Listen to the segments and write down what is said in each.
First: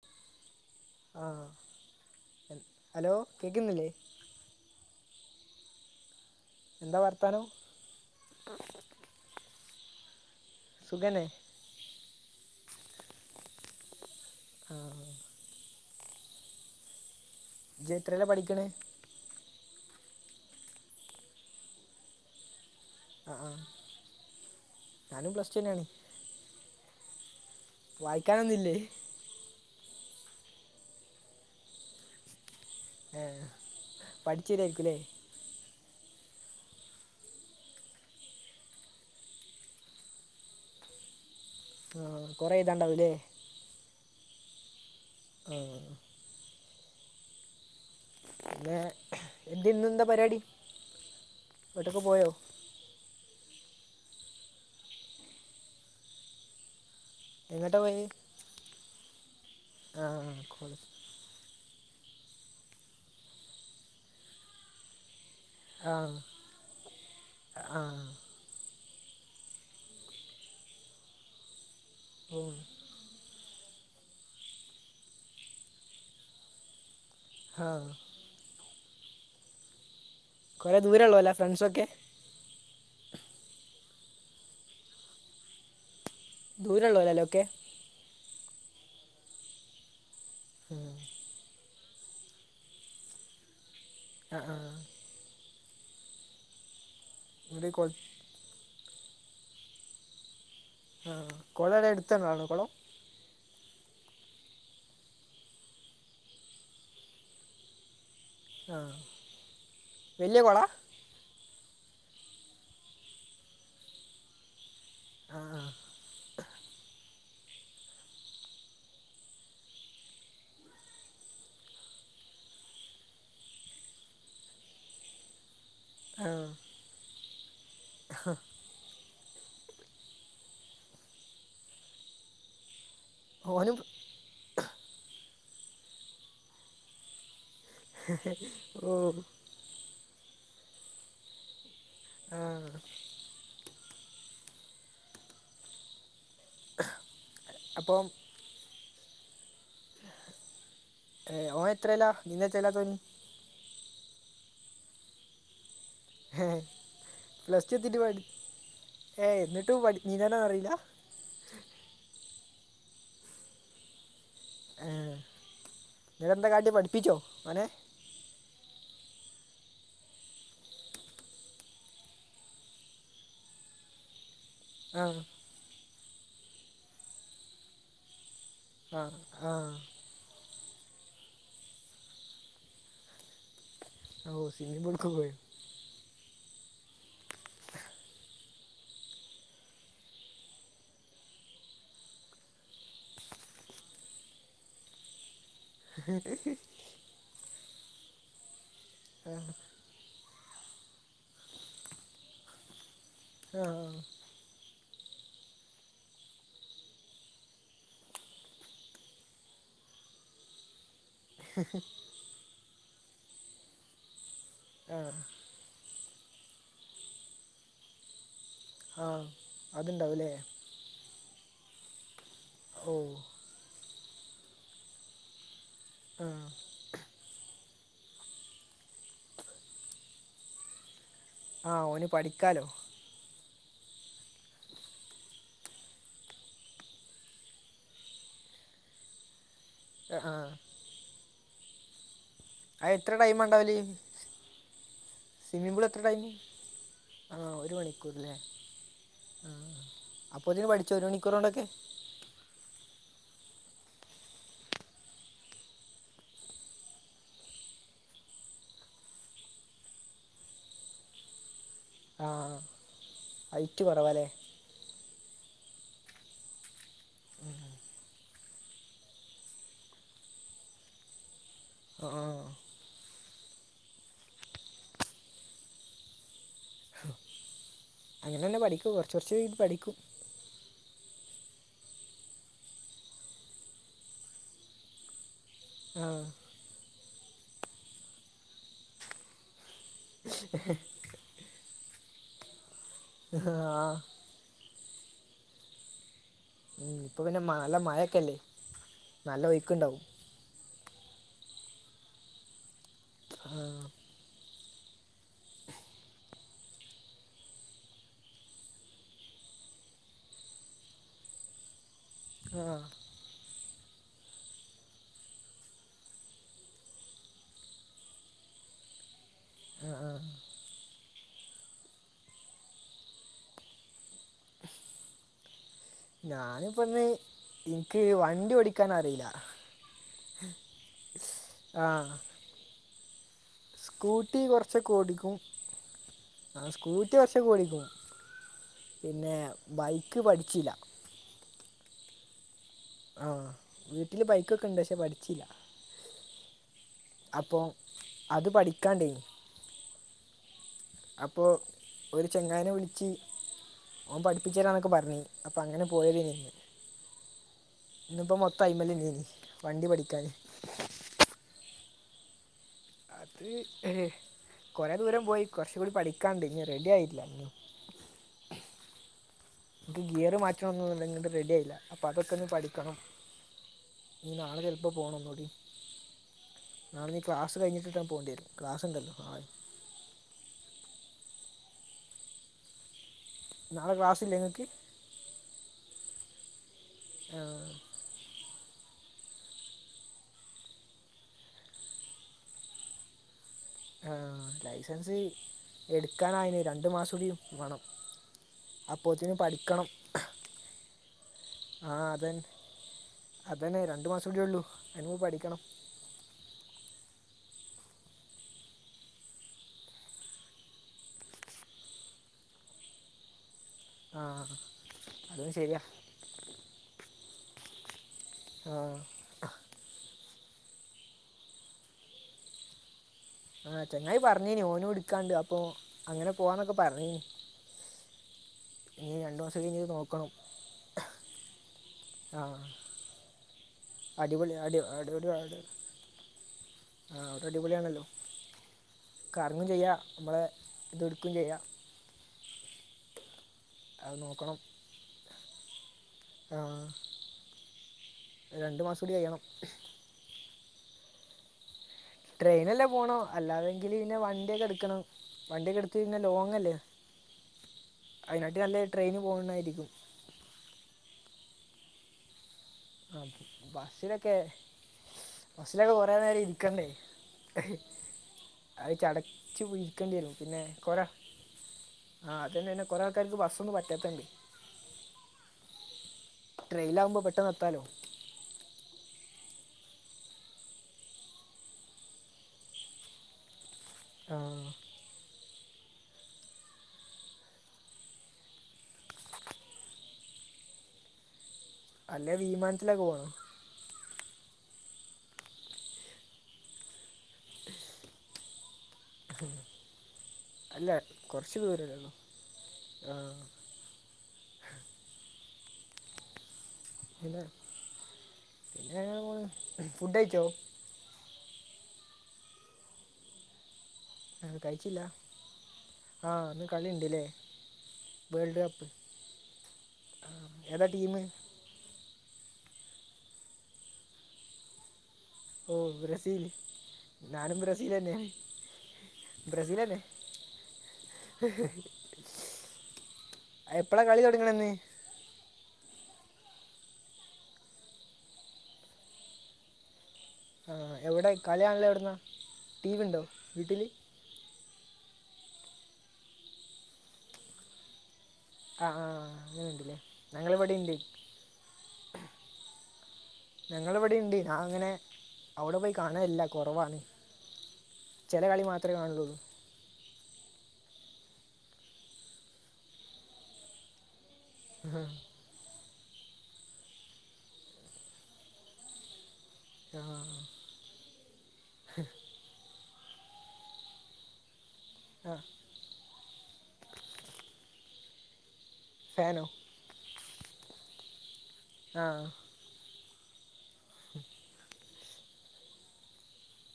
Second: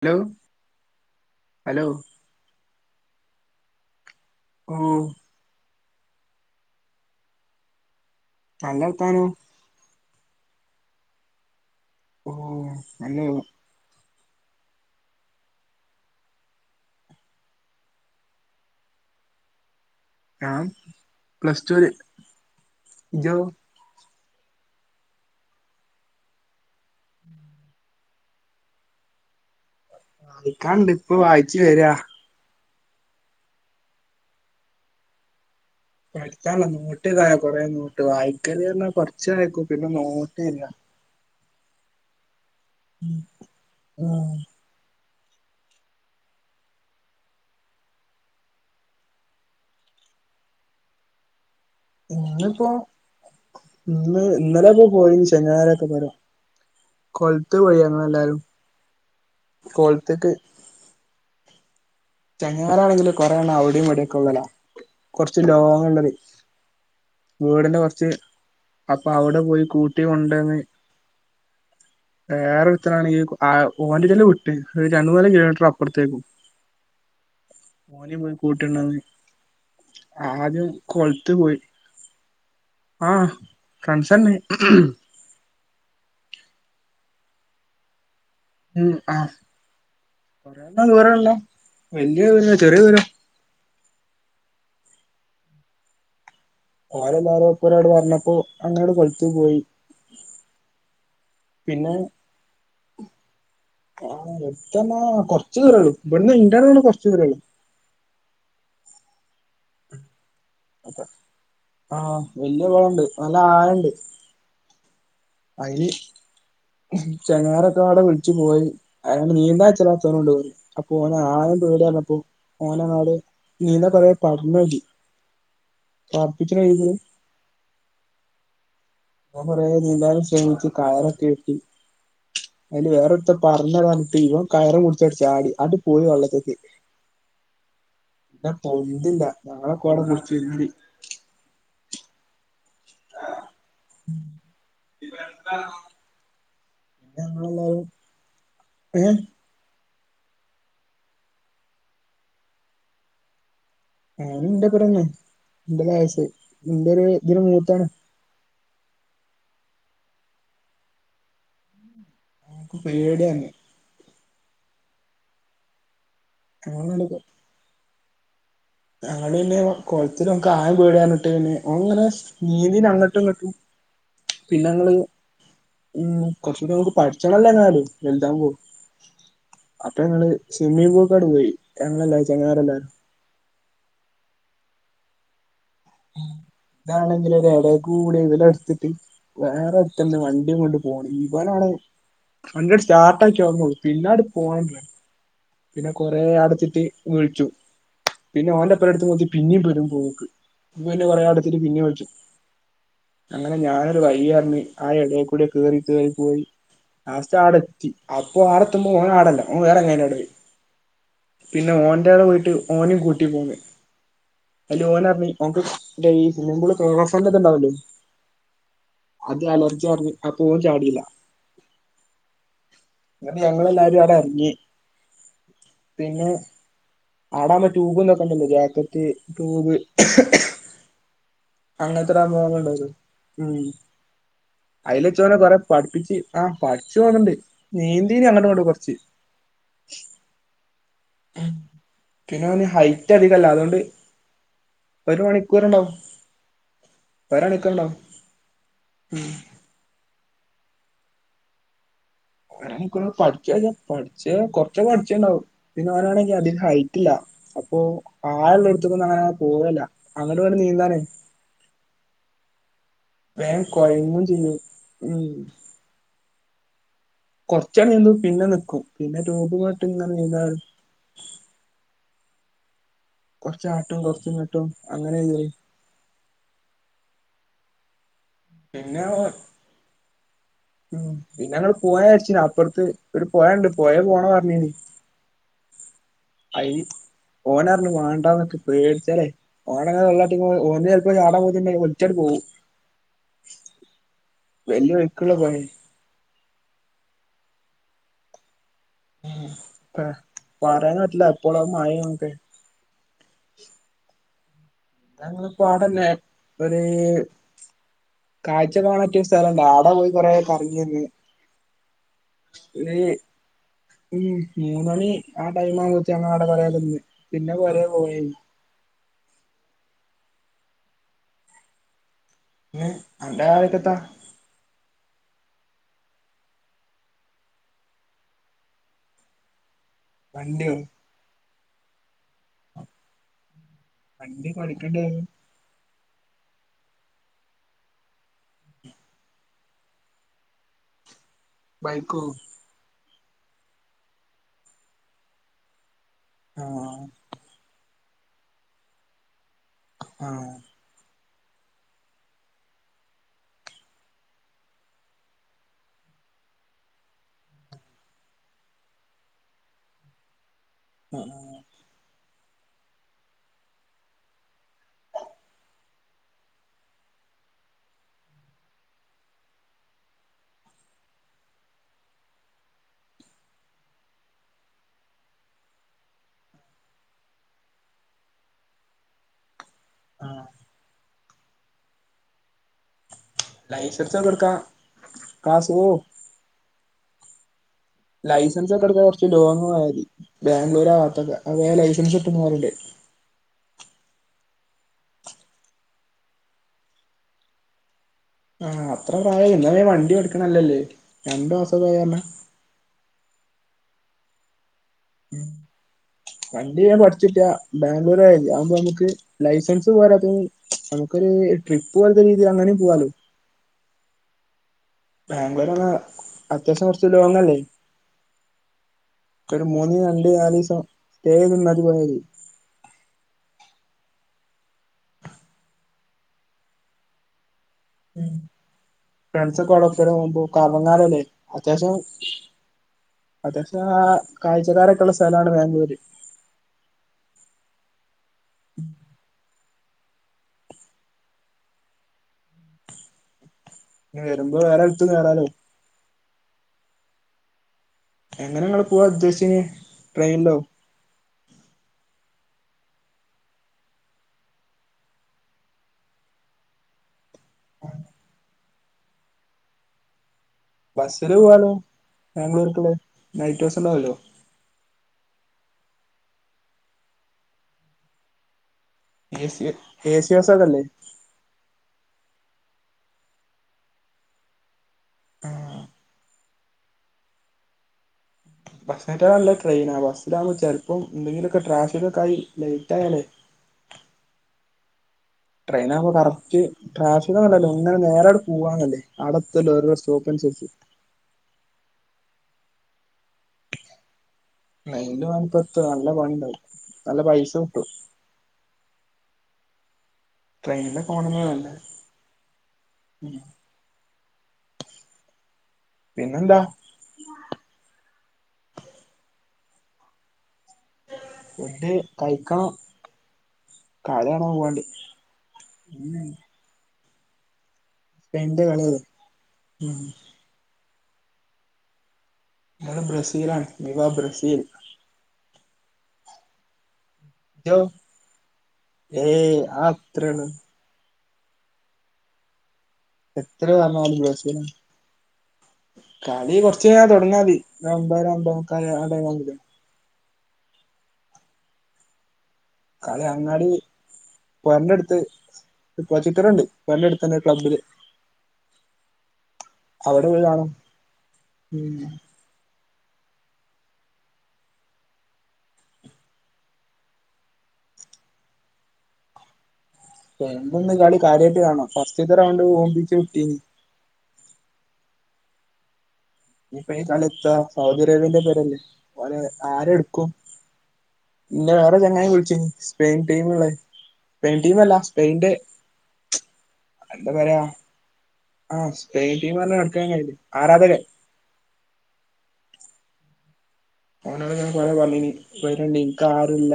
Hello ആഹ് hello. Hello കേൾക്കുന്നില്ലേ ഓ എന്താ വർത്താനം? നല്ല വർത്താനം. സുഖന്നെ ഓ. [unintelligible] ആ. ഇജ്ജ് എത്രീല പഠിക്കണ് ഞാൻ പ്ലസ്റ്റൂല്. ആ ആ ഞാനും പ്ലസ്റ്റു തന്നേയാണ് വായിക്കാനൊന്നീല്ലേ? വായിക്കാണ്ട് ഇപ്പൊ വായിച് വെര. ഏ പഠിച്ചിതയിരികുല്ലേ? പഠിക്കാനല്ല നോട്ടെയ്‌താന കൊറേ നോട്ട് വായിക്കല് കൊറച്ച് വായിക്കും പിന്നെ നോട്ടെഴുതാ. ആ കൊറെ എഴുതാണ്ടാവുല്ലേ ആ. ഏ. ന്നേ എന്ത്ന്നെന്താ പരിവാടി? വീട്ട്ക്ക് പോയോ? ഇന്നിപ്പോ ഇന്ന് ഇന്നലോക്ക് പോയി ശനിയാ രൊക്കെ പെര. കോൾത് എങ്ങോട്ടാ പോയി പോയത് ങ്ങളെല്ലാരും കൊൾത്തക്ക്. ആഹ് കോളേജ് ചെങ്ങായിമാരാണെങ്കിലോ കൊറേ എണ്ണം അവിടെയും ഇവിടെയുകൊള്ളൊടാ. കൊറച്ച് ലോങ്ങ്ള്ളതെ ആഹ് വീടിന്റെ ആഹ് കൊറച്ച് അപ്പൊ അവിടെ പോയി കൂട്ടി കൊണ്ടന്ന് ഉം വേറൊരുത്താനാണെങ്കി ആ ഓന്റെല് ല് വ്ട്ട് രണ്ട്മൂന്നാൽ കിലോമീറ്റർ അപ്പൊർത്തേകു. ആഹ് ഓനും പോയി കൂട്ട്ണ്ടാന്ന്. ആദ്യം കുറേ ദൂരം ഉള്ളതല്ലേ കൊളത്ത് പോയി ഫ്രണ്ട്സൊക്കെ ആ. കൺസന്ന്. ദൂരള്ളൊരൊല്ലൊക്കെ? ഉം ആ കൊറെണ്ണം ആഹ് ദൂരെള്ള. വല്ല്യ ദൂരല്ല ചെറിയ ദൂരം ആ ആ ഓരെല്ലാരോപ്പന്ന് ഇവിടെ കൊ ഒരാള് പറഞ്ഞപ്പോ അങ്ങനട് പൊയിട്ടും പോയി ആ കൊളവെടെ അടുത്താന്നാണോ കൊളം ആ അടുത്തറഞ്ഞ കൊറച്ചു ദൂരേള്ളൂ ബ്ട്ന്ന് ഇൻ്റെ [unintelligible] കൊറച്ചു ദൂരള്ളൂ ആ വല്യ കൊള ആ വല്യ കുളണ്ട് നല്ല ആഴണ്ട് ആ അയിന് ഉംഹും ചെങ്ങാരൊക്കെ അവിടെ വിളിച്ചു ചങ്ങാടക്കെ അവടെ വിളിച്ച്പോയി അയിനാണ്ട് നീന്താൻ ചലച്ചുനെ കൊണ്ടയി അപ്പൊ ഓന് ആഴം പേടിർഞ്ഞപ്പോ ഓനെ നാട് നീന്താൻ കൊറെ പറഞ്ഞോക്കി വാപ്പച്ചിടെ കയ്യില് എ ഹ ഓൻ കൊറെ നീന്താനൊക്കെ ശ്രമിച്ച് കയറൊക്കെ കെട്ടി അയില് വേറൊരുത്തൻ പറഞ്ഞ ഓനും കഞ്ഞിട്ട് ഇവ കയറും പിടിച്ച് അട് ചാടി അങ്ട് പോയി വെള്ളത്തേക്ക് പിന്നെ ഓ പൊന്തില്ല ഞളെക്കാടെ പിടിച്ച് നീന്തി ആ ഞങ്ങളെല്ലാരും ഏ എ ഓൻ എത്രലാ നീന്താൻ ഇഷ്ടല്ലാത്തോന് ഓന് ൻ്റെ ഒപ്പരം ന്നെ ന്റെ വയസ് ന്റെ ഒരു ഇതിലും പ്ലസ് ടു മൂത്താണ് എത്തിയിട്ട് പഠി ഏ എന്നിട്ടും പഠിഞ്ഞിലാറയില്ല നൂക്ക് പേടി ആണ് അ് നിട്ടെന്താ കാട്ടി ഞങ്ങളങ്ങട് പഠിപ്പിച്ചോ ഓനെ ഞങ്ങള് പിന്നെ കൊഴത്തിലും ഓക്ക് ആഴം പേടിറഞ്ഞിട്ട്ന്നെ അങ്ങനെ നീന്തിന് അങ്ങട്ടും ഇങ്ങട്ടും പിന്നെ ഞങ്ങള് ആ ഉം കൊറച്ചുകൂടി മ്മ്ക്ക് പഠിച്ചണല്ലോ എങ്ങാലും വലുതാവുമ്പോ ആ ആ അപ്പൊ ഞങ്ങള് സ്വിമ്മിംഗ് പൂളിലിങ്ങട് പോയി ഞങ്ങല്ലാരും ചങ്ങായില്ലാരും ഓ സിംമ്മിംഗ് പൂളിക്ക് പോയോ ഇതാണെങ്കിൽ ഒര എടേ കൂടെ ഇവൻ്റെടുത്തെത്തി വേറൊരുത്തൻ്റെ വണ്ടിയും കൊണ്ട് പോണ് ഇവനാണ് വണ്ടിങ്ങട് സ്റ്റാർട്ടാക്കിയ ഓർമ്മള്ളൂ പിന്നെങ്ങട് പോണണ്ട്ല്ലോ പിന്നെ കൊറെ അടച്ചിട്ട് വിളിച്ചു പിന്നെ ഓൻ്റെ എപ്പരേ അടുത്ത് നോക്കി പിന്നീം പെടും പോക്ക് [unintelligible] കൊറെ അടത്തിട്ട് പിന്നും വിളിച്ചു അങ്ങനെ ആ ഞാനൊരു വയി ആർന്ന് ആ എടെക്കൂടെ കേറി കേറി പോയി ലാസ്റ്റ് ആടെ എത്തി അപ്പൊ ആടെ എത്തുമ്പോ ഓൻ ആടല്ല ഓൻ വേറെ ചങ്ങായിൻ്റെ കൂടെ പോയി പിന്നെ ഓൻന്റെടെ പോയിട്ട് ഓനെം കൂട്ടി പോന്ന് അല് ആ ഓനറഞ്ഞ് ന്താ ഈ സ്വിമ്മിംഗ് പൂൾ [unintelligible] ഇണ്ടാവില്ലേ ആ അത് അലർജി പറഞ്ഞ് അതുണ്ടാവൂലേ അപ്പോ ഓൻ ചാടീല്ല ഓ ന്നിട്ട് ഞങ്ങളെല്ലാരും ആടെ എറങ്ങി ആ പിന്നെ ആടാൻ പറ്റ ട്യൂബ് തൊക്കെണ്ടല്ലോ ജാക്കറ്റ് ട്യൂബ് ആ ഓന് അങ്ങനത്തൊരാ അനുഭവങ്ങൾ പഠിക്കാലോ ഉണ്ടായത് ഉം അയ്ല്ച്ചോല് കൊറെ പഠിപ്പിച്ച് ആഹ് പഠിച്ച് തോന്നിണ്ട് നീന്തീന് അങ്ങടും ഇങ്ങടും കൊറച്ച് ആ ആഹ് ഉം പിന്നെ അതിന് ഹൈറ്റ് ടൈം അധികല്ല ഉണ്ടാവില്ലേ അതോണ്ട് ഒരു മണിക്കൂർ സ്വിമ്മിംഗ് പൂൾ ഉണ്ടാവും എത്ര ടൈം ആ ഒരണിക്കൂർ ഒരു ഉണ്ടാവും മണിക്കൂറല്ലേ ഉം ആഹ് അപ്പൊത്തിന് പഠിച്ചോ ഒരു മണിക്കൂറോണ്ടൊക്കെ ഒരു മണിക്കൂറോണ്ട് പഠിക്കാച്ച പഠിച്ച് കൊറച്ച് ക്കെ പഠിച്ചുണ്ടാവും പിന്നെ ഓനാണെങ്കിൽ അധികം ഹൈറ്റ്ല്ല അപ്പൊ ആഴൊള്ള എടത്തക്കൊന്നും അങ്ങനെ പോവില്ല അങ്ങട്ടും ഇങ്ങടും നീന്താനേ ആ വേഗം ഹൈറ്റ് കൊഴയും കുറവാല്ലേ ചെയ്യും ഉം കൊറച്ചണനീന്തും പിന്നെ നിക്കും പിന്നെ ട്യൂബ്മട്ട് ഇങ്ങനെ നീന്താൻ ആഹ് കൊറച്ചാട്ടും കൊറച്ച്ങ്ങ്ട്ടും അങ്ങനെയ്യ് [unintelligible] പഠിക്കും പിന്നെ കുറച്ച് കുറച്ച് ഇത് പഠിക്കും പിന്നെ ങ്ങട് പോയ അരിച്ചന അപ്പുറത്ത് ഇര് പോയണ്ട് പോയ പോണ പറഞ്ഞന് ആഹ് ഓനർഞ്ഞിക്ക്ണ് ഓണാണ്ടമെത്തെറ്റ് പേടിച്ചല്ലേ ഓങ്ങെള്ളാട്ട ഓന ച ചാടാ പോണ്ട ഓല് ചട് പോവും ആഹ് വല്യ ഒഴുക്കുള്ള പുഴ ഉം ഇപ്പൊ പിന്നെ നല്ല മഴൊക്കെല്ലേ നല്ല ഒഴ്ക്ക്ണ്ടാവും പറയാൻ പറ്റില്ല എപ്പോളാ മഴന്നോക്കെ ആഹ് ഞങ്ങളെപ്പാടന്നെ ഒര് കാഴ്ച കാണാൻ പറ്റിയ സ്ഥലം ആട പോയി കൊറേ കറങ്ങി വന്ന് ആ പിനീ ഉം മൂന്ന് മണി ആ ടൈം ആകുമ്പത്തിന് ഞങ്ങള് അവിടെ കൊറേ നിന്ന് പിന്നെ പോരെ പോയി ആഹ്‌ ആഹ്‌. പിന്നെ അന്റെ ആലേക്കെത്താ ഞാനിപ്പന്ന് എനിക്ക് വണ്ടി ഓടിക്കാൻ അറിയില്ല വണ്ടിയോ ആഹ് സ്കൂട്ടി വണ്ടി കൊറച്ചൊക്കെ പഠിക്കണ്ടേ ഓടിക്കും ആ സ്കൂട്ടി കൊറച്ചൊക്കെ ഓടിക്കും പിന്നെ ബൈക്ക് പഠിച്ചില്ല ബൈക്കൊ ആഹ് വീട്ടില് ബൈക്കൊക്കെ ഇണ്ട് പക്ഷെ പഠിച്ചില്ല ആഹ് അപ്പൊ അത് പഠിക്കാണ്ടേ ആഹ് അപ്പോ ഒരു ചെങ്ങായിനെ വിളിച്ച് ഓൻ പഠിപ്പിച്ചരാന്നൊക്കെ പറഞ്ഞേ അപ്പൊ അങ്ങനെ പോയതേയ്ന് ഇന്നിപ്പോ മൊത്തം അയ്മല് ന്നേനീ വണ്ടി പഠിക്കാന് ആഹ് ആഹ് അത് ഏഹ് കൊറെ ദൂരം പോയി കൊറച്ചു കൂടി പഠിക്കാണ്ട് ഇഞ്ഞി റെഡിയായിട്ടില്ല ഇഞ്ഞും. ഇക്ക് ഗിയറ് മാറ്റണൊന്നും [unintelligible] അങ്ങോട്ട് റെഡി ആയില്ല, അപ്പ അതൊക്കോന്ന് പഠിക്കണം. നീ നാളെ ചെല് പ്പ പോണം ഒന്നൂടി. നാളെ നീ ക്ലാസ് കഴിഞ്ഞിട്ട്റ്റെ പോണ്ട്യരും ക്ലാസ്ണ്ടല്ലോ നാളെ. ആഹ് നാളെ ക്ലാസ് ലൈസൻസൊക്കെ ഇല്ല എടുക്കാ നിങ്ങൾക്ക് ക്ലാസ് [unintelligible] ആഹ് ലൈസൻസ് ഒക്കെ എടുക്കാ കൊറച്ച് ലോങ്ങ് പോയാതി, ബാംഗ്ലൂര് ആ ഭാഗത്തൊക്കെ അങ്ങനെ ലൈസൻസ് കിട്ടുംന്ന് പറയിണ്ട് ആഹ് ലൈസൻസ് എടുക്കാനായിന് രണ്ട് മാസൂടി വണം. ആഹ് അത്ര പ്രായായി ഇന്നാ പിന്നെ വണ്ടി എടുക്കണല്ലേല്ലേ രണ്ടു മാസ ആ പോയി പർഞ്ഞാ അതന്നെ അതന്നെ രണ്ട് മാസൊടിയൊള്ളൂ. മ് വണ്ടി ഞാൻ പഠ് [unintelligible] ബാംഗ്ലൂരൊയാതി ആവുമ്പോ നമ്മുക്ക് ലൈസൻസ് പോരാത്തേന് നമുക്കൊരു ട്രിപ്പ് പോൽത രീതിൽ അങ്ങനേം പോവാലോ. ആഹ ബാംഗ്ലൂർന്ന അത്യാവശ്യം കൊറച്ച് ലോങ്ങല്ലേ ആ ഒരു മൂന്ന് രണ്ട് നാലേസം സ്റ്റേ ചെയ്ത് നിന്നാലും മതി ആഹ ചെങ്ങായി പറഞ്ഞേനി ഓനും ഇടുക്കാണ്ട് അപ്പൊ അങ്ങനെ പോവാന്നൊക്കെ പറഞ്ഞേനിം ഉം ഫ്രണ്ട്സ് കഴിഞ്ഞ് നോക്കണം ഒക്കെഅഡെപ്പോണത് കറങ്ങാനല്ലേ അത്യാവശ്യം ആ അത്യാവശ്യം ആ അടിപൊളി അടി കാഴ്ചക്കാരൊക്കെ ഉള്ള അടിപൊളി സ്ഥലാണ് ബാംഗ്ലൂര് അടിപൊളി യാണല്ലോ ഉം കറങ്ങും ചെയ്യ നമ്മളെ ഇതടുക്കുകയും ചെയ്യാം അത് ഇ നോക്കണം വരുമ്പോ വേറെ എടുത്ത് വരാലോ ആ എങ്ങനെങ്ങള്ൾ രണ്ട് മാസം പോവാ കൂടി കഴിയണം ഉദ്ദേശിച്ച ട്രെയിനിലോ ട്രെയിനല്ലേ പോണം അല്ലാതെങ്കിൽ പിന്നെ വണ്ടിയൊക്കെ എടുക്കണം വണ്ടിയൊക്കെ എടുത്ത്ന്നെ ലോങ്ങ് അല്ലേ [unintelligible] അതിനാട്ട് നല്ല ട്രെയിന് പോകന്നായിരിക്കും ബസ്സില് പോവാലോ ബാംഗ്ലൂർ ആ ബസ്സിലൊക്കെ ബസ്സിലൊക്കെ കൊറേ നേരം ഇരിക്കണ്ടേ അത് എ സി ചടച്ചു എ സി വിക്കേണ്ടിരും പിന്നെ ബസ്സൊക്കെല്ലേ കൊറ ആഹ് അതന്നെ തന്നെ കൊറെ ആൾക്കാർക്ക് ബസ്സ് ഒന്നും പറ്റാത്തണ്ട് ആഹ ട്രെയിൻ ആവുമ്പോ പെട്ടെന്ന് എത്താലോ ബസ്സിനേക്കാൾ നല്ല ട്രെയിനാ ബസ്സിലാകുമ്പോൾ ചിലപ്പോം എന്തെങ്കിലുമൊക്കെ ട്രാഫിക്ക ഒക്കെ ആയി ലേറ്റ് ആയാലേ [unintelligible] ആ ട്രെയിൻ ആകുമ്പോൾ കറക്റ്റ് ട്രാഫിക്ക്‌ ഒന്നും ഇല്ലല്ലോ അങ്ങന നേരെ അങ്ങട് പോകാല്ലോ അടത്തല്ലോ സ്റ്റോപ്പിൽ [unintelligible] അല്ലെ വിമാനത്തിലൊക്കെ പോണോ ട്രെയിൻല് പോയപോതും നല്ല പണിണ്ടത് നല്ല പൈസ കിട്ടും അല്ല ട്രെയിനിലൊക്കെ പോണതാ കുറച്ച് നല്ലത് ദൂരല്ലേള്ളോ ആ ഉം [unintelligible] പിന്നെന്താ പിന്നെ ഫുഡ് കഴിച്ചോ ഫുഡ് കൈക്കണം അ കയ്ച്ചില്ല ആഹ് ഇന്ന് കളിണ്ട്ല്ലേ ഇപ്പെന്റെ കളി ഏതാ ട്ടീമ് ഞാന് ബ്രസീലാണ് വിവാ ബ്രസീൽ ഓ ബ്രസീല് ജോ ഏയ് ബ്രസീൽ തന്നെ അത്അത്രോള്ളു [unintelligible] എത്ര എപ്പോഴാണ് പറഞ്ഞാലും കളി ബ്രസീൽ തുടങ്ങണമെന്ന് കളി കൊറച്ച്യാ തൊടങ്ങാതി ഒരൊ മ്പഅര ഒമ്പതേ മുക്കാല് ആ ട്ടൈം ആവുമ്പക്കും ആ എവടെ കളികാണലെവ്ട്ന്നാ ട്ടീവിണ്ടോ വീട്ടില് ഒര്നെട്ത്ത് പ്രൊജറ്ററ്ണ്ട് ഒര്നെടുത്തന്നെ ക്ലബ്ബില് ആ ആ അങ്ങന്ണ്ട്ല്ലേ അവിടെ പോയി കാണും ഞങ്ങളിവിടെണ്ട് ഉം ഞങ്ങളവിടെണ്ട് അത്ങ്ങനെ അവ്ടെ പോയി കാണലില്ല കുറവാണ് ച്ചെല കളി മാത്രെ കാണലൊള്ളൂ എന്ത്ന്ന് കളി കാര്യായിട്ട് കാണണം ഫസ്റ്റ്ത്തെറൗണ്ട് ഓമ്പിച്ച് വിട്ടീനി [inaudible] ഇനിപ്പ ഈ കളിത്ത സൗദി അറേബ്യന്റെ പേരല്ലേ ഓലെ ആ ആരെടുക്കും ഇനെവേറൊരു ചങ്ങായി വിളിച്ചീനു. സ്പെയിൻ ട്ടീമ്ള്ളേ സ്പെയി ഇവല്ല ആ സ്പെയ്ൻടെ എന്താ പറയാ ആഹ ഫാനോ സ്പെയിൻടീംപറഞ് നടക്കാൻ കഴിയിലെ ആരാധകരെ ആഹ ഓനോട് ഞ കൊറെ പറഞ്ഞിന് വരണ്ടെയ് എൻക്കാരുല്ല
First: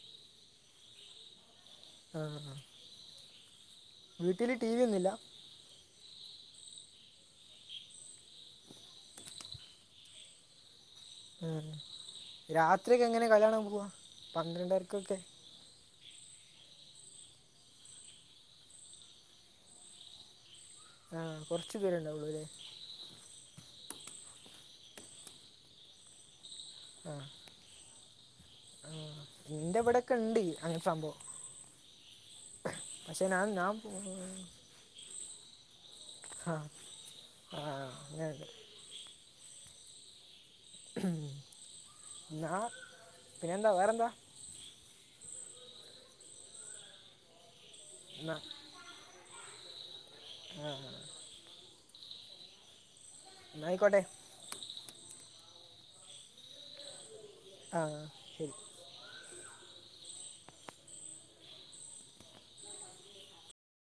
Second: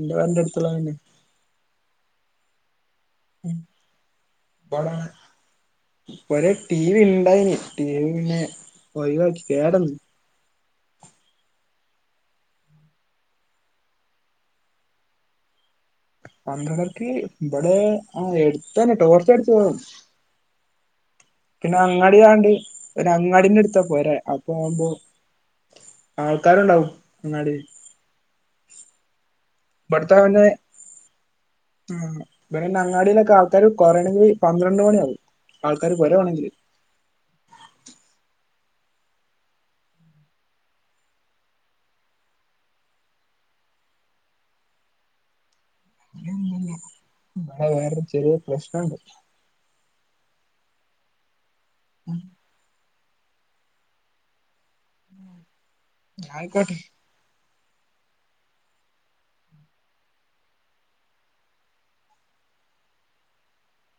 എന്റെ വന്ടെ അടുത്തുള്ള തന്നെ ആ വീട്ടില് ടി വി ഒന്നില്ല. ഒരെ ടി വി ഇണ്ടായിന് ടി വി പിന്നെ ഒയിവാകി കേടന്ന്. ഉം രാത്രിയൊക്കെ എങ്ങനെ കളികാണാൻ പോവാ പന്ത്രണ്ടരക്കൊക്കെ? പന്ത്രണ്ടര്ക്ക് ഇബടെ ആ എടുത്തന്നെ ട്ടോർച്ചടിച്ചു പോവാം. ആ കുറച്ച് പേര് ഉണ്ടാവുള്ളൂ അല്ലേ പിന്നങ്ങട്ഗാണ്ട് പിനഅങ്ങാടിന്റെ ടുത്താ പോരെ അപ്പൊ ആവുമ്പോ ആൾക്കാരുണ്ടാവും അങ്ങാട് ആ ഇന്റെ ഇവിടൊക്കെ ഇണ്ട്. അങ്ങനെ സംഭവം. ആ ഇവരന്നെ പക്ഷെ അങ്ങാടിലൊക്കെ ഞാൻ ആൾക്കാര് ഞാൻ പോ- കൊറയണെങ്കി പന്ത്രണ്ട് മണിയാവും. ആൾക്കാര് പോരവാണെങ്കില് ആഹ അങ്ങനെ ന്നാ പിന്നെന്താ വേറെന്താ? അത് വേറൊര് ചെറിയോര് പ്രശ്നണ്ട്. ആഹ ഉം ആയിക്കോട്ടെ. ആയിക്കോട്ടെ ആഹ ശെരി